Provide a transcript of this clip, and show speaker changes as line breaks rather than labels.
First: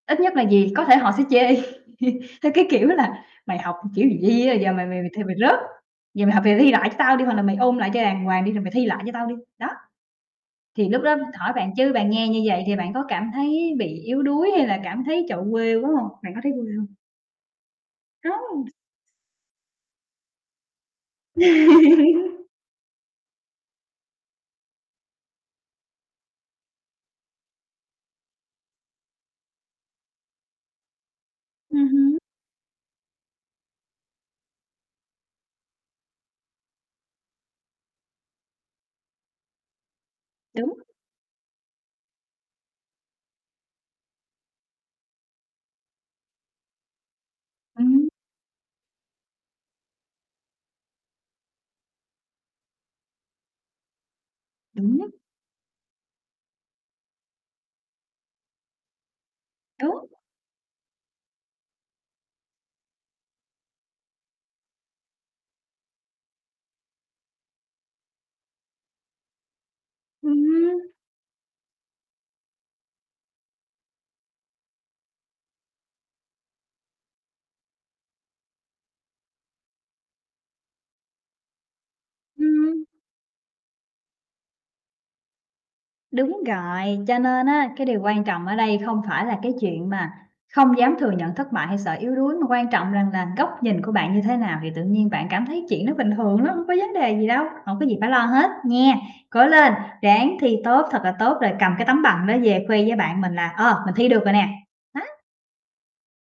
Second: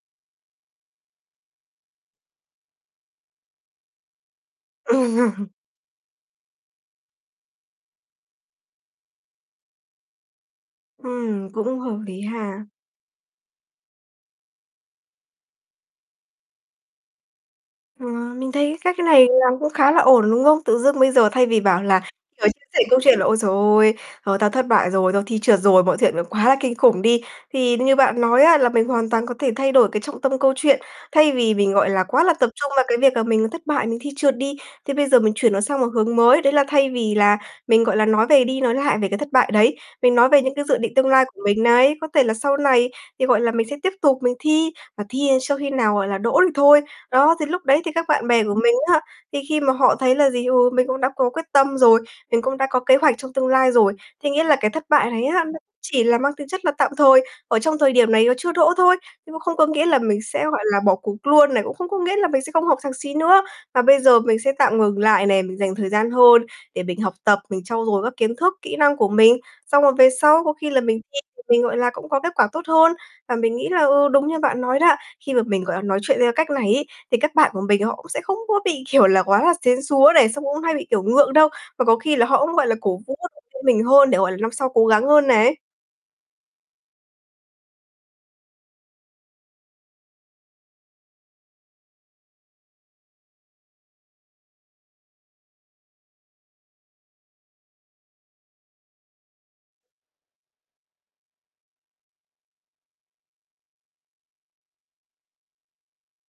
Ít nhất là gì, có thể họ sẽ chê theo cái kiểu là "Mày học kiểu gì vậy, giờ mày mày mày thi mày rớt, giờ mày học thì thi lại cho tao đi, hoặc là mày ôn lại cho đàng hoàng đi rồi mày thi lại cho tao đi". Đó. Thì lúc đó,
Ừm,
hỏi bạn
cũng
chứ
hợp
bạn
lý
nghe như vậy
ha.
thì bạn có cảm thấy bị yếu đuối hay là cảm thấy, trời ơi, quê quá hông? Bạn có thấy quê hông?
Ờ, mình thấy
Hông!
cái cách này làm cũng khá là ổn, đúng không? Tự dưng bây giờ thay vì bảo là, ờ, chia sẻ câu chuyện là ôi giời ôi, ờ, tao thất bại rồi, tao thi trượt rồi, mọi chuyện nó quá là kinh khủng đi. Thì như bạn nói á là mình hoàn toàn có thể thay đổi cái trọng tâm câu chuyện, thay vì mình,
Ừm
gọi là,
hứm.
quá là tập trung vào cái việc là mình thất bại, mình thi trượt đi, thế bây giờ mình chuyển nó sang một hướng mới. Đấy là thay vì là mình, gọi là, nói về đi nói lại về cái thất bại đấy, mình nói về những cái
Đúng.
dự định tương lai của mình này. Có thể là sau này thì, gọi là, mình sẽ tiếp tục mình thi và thi đến cho khi nào, gọi là, đỗ thì thôi. Đó, thì lúc đấy thì các
Ừm.
bạn bè của mình á, thì khi mà họ thấy là gì, ừ, mình cũng đã có quyết tâm rồi, mình cũng đã có kế hoạch trong tương lai rồi. Thế nghĩa là cái thất bại
Đúng.
này á nó chỉ là mang tính chất là tạm thời, ở trong thời điểm này nó chưa đỗ thôi, nhưng mà không có nghĩa là
Đúng.
mình sẽ, gọi là, bỏ cuộc luôn này, cũng không có nghĩa là mình sẽ không học thạc sĩ nữa. Và bây giờ mình sẽ tạm ngừng lại này, mình dành thời gian hơn để mình học tập, mình trau dồi các kiến thức, kỹ năng của mình. Xong rồi về sau có khi là
Ừm.
mình thi thì mình, gọi là, cũng có kết quả tốt hơn. Và mình nghĩ là, ừ, đúng như bạn nói đó, khi mà mình, gọi là, nói chuyện theo cách này ấy, thì các bạn của mình họ cũng sẽ không có bị, kiểu là, quá là sến súa này, xong cũng hay bị, kiểu, ngượng đâu. Và có khi là họ cũng, gọi là,
Ừm.
cổ vũ, động viên mình hơn để, gọi là, năm sau cố gắng hơn này.
Đúng rồi, cho nên á cái điều quan trọng ở đây không phải là cái chuyện mà không dám thừa nhận thất bại hay sợ yếu đuối, mà quan trọng rằng là góc nhìn của bạn như thế nào thì tự nhiên bạn cảm thấy chuyện đó bình thường lắm, hông có vấn đề gì đâu, hổng có gì phải lo hết nhé. Cố lên, ráng thi tốt thật là tốt rồi cầm cái tấm bằng đó về khoe với bạn mình là, ờ, mình thi được rồi nè. Nó.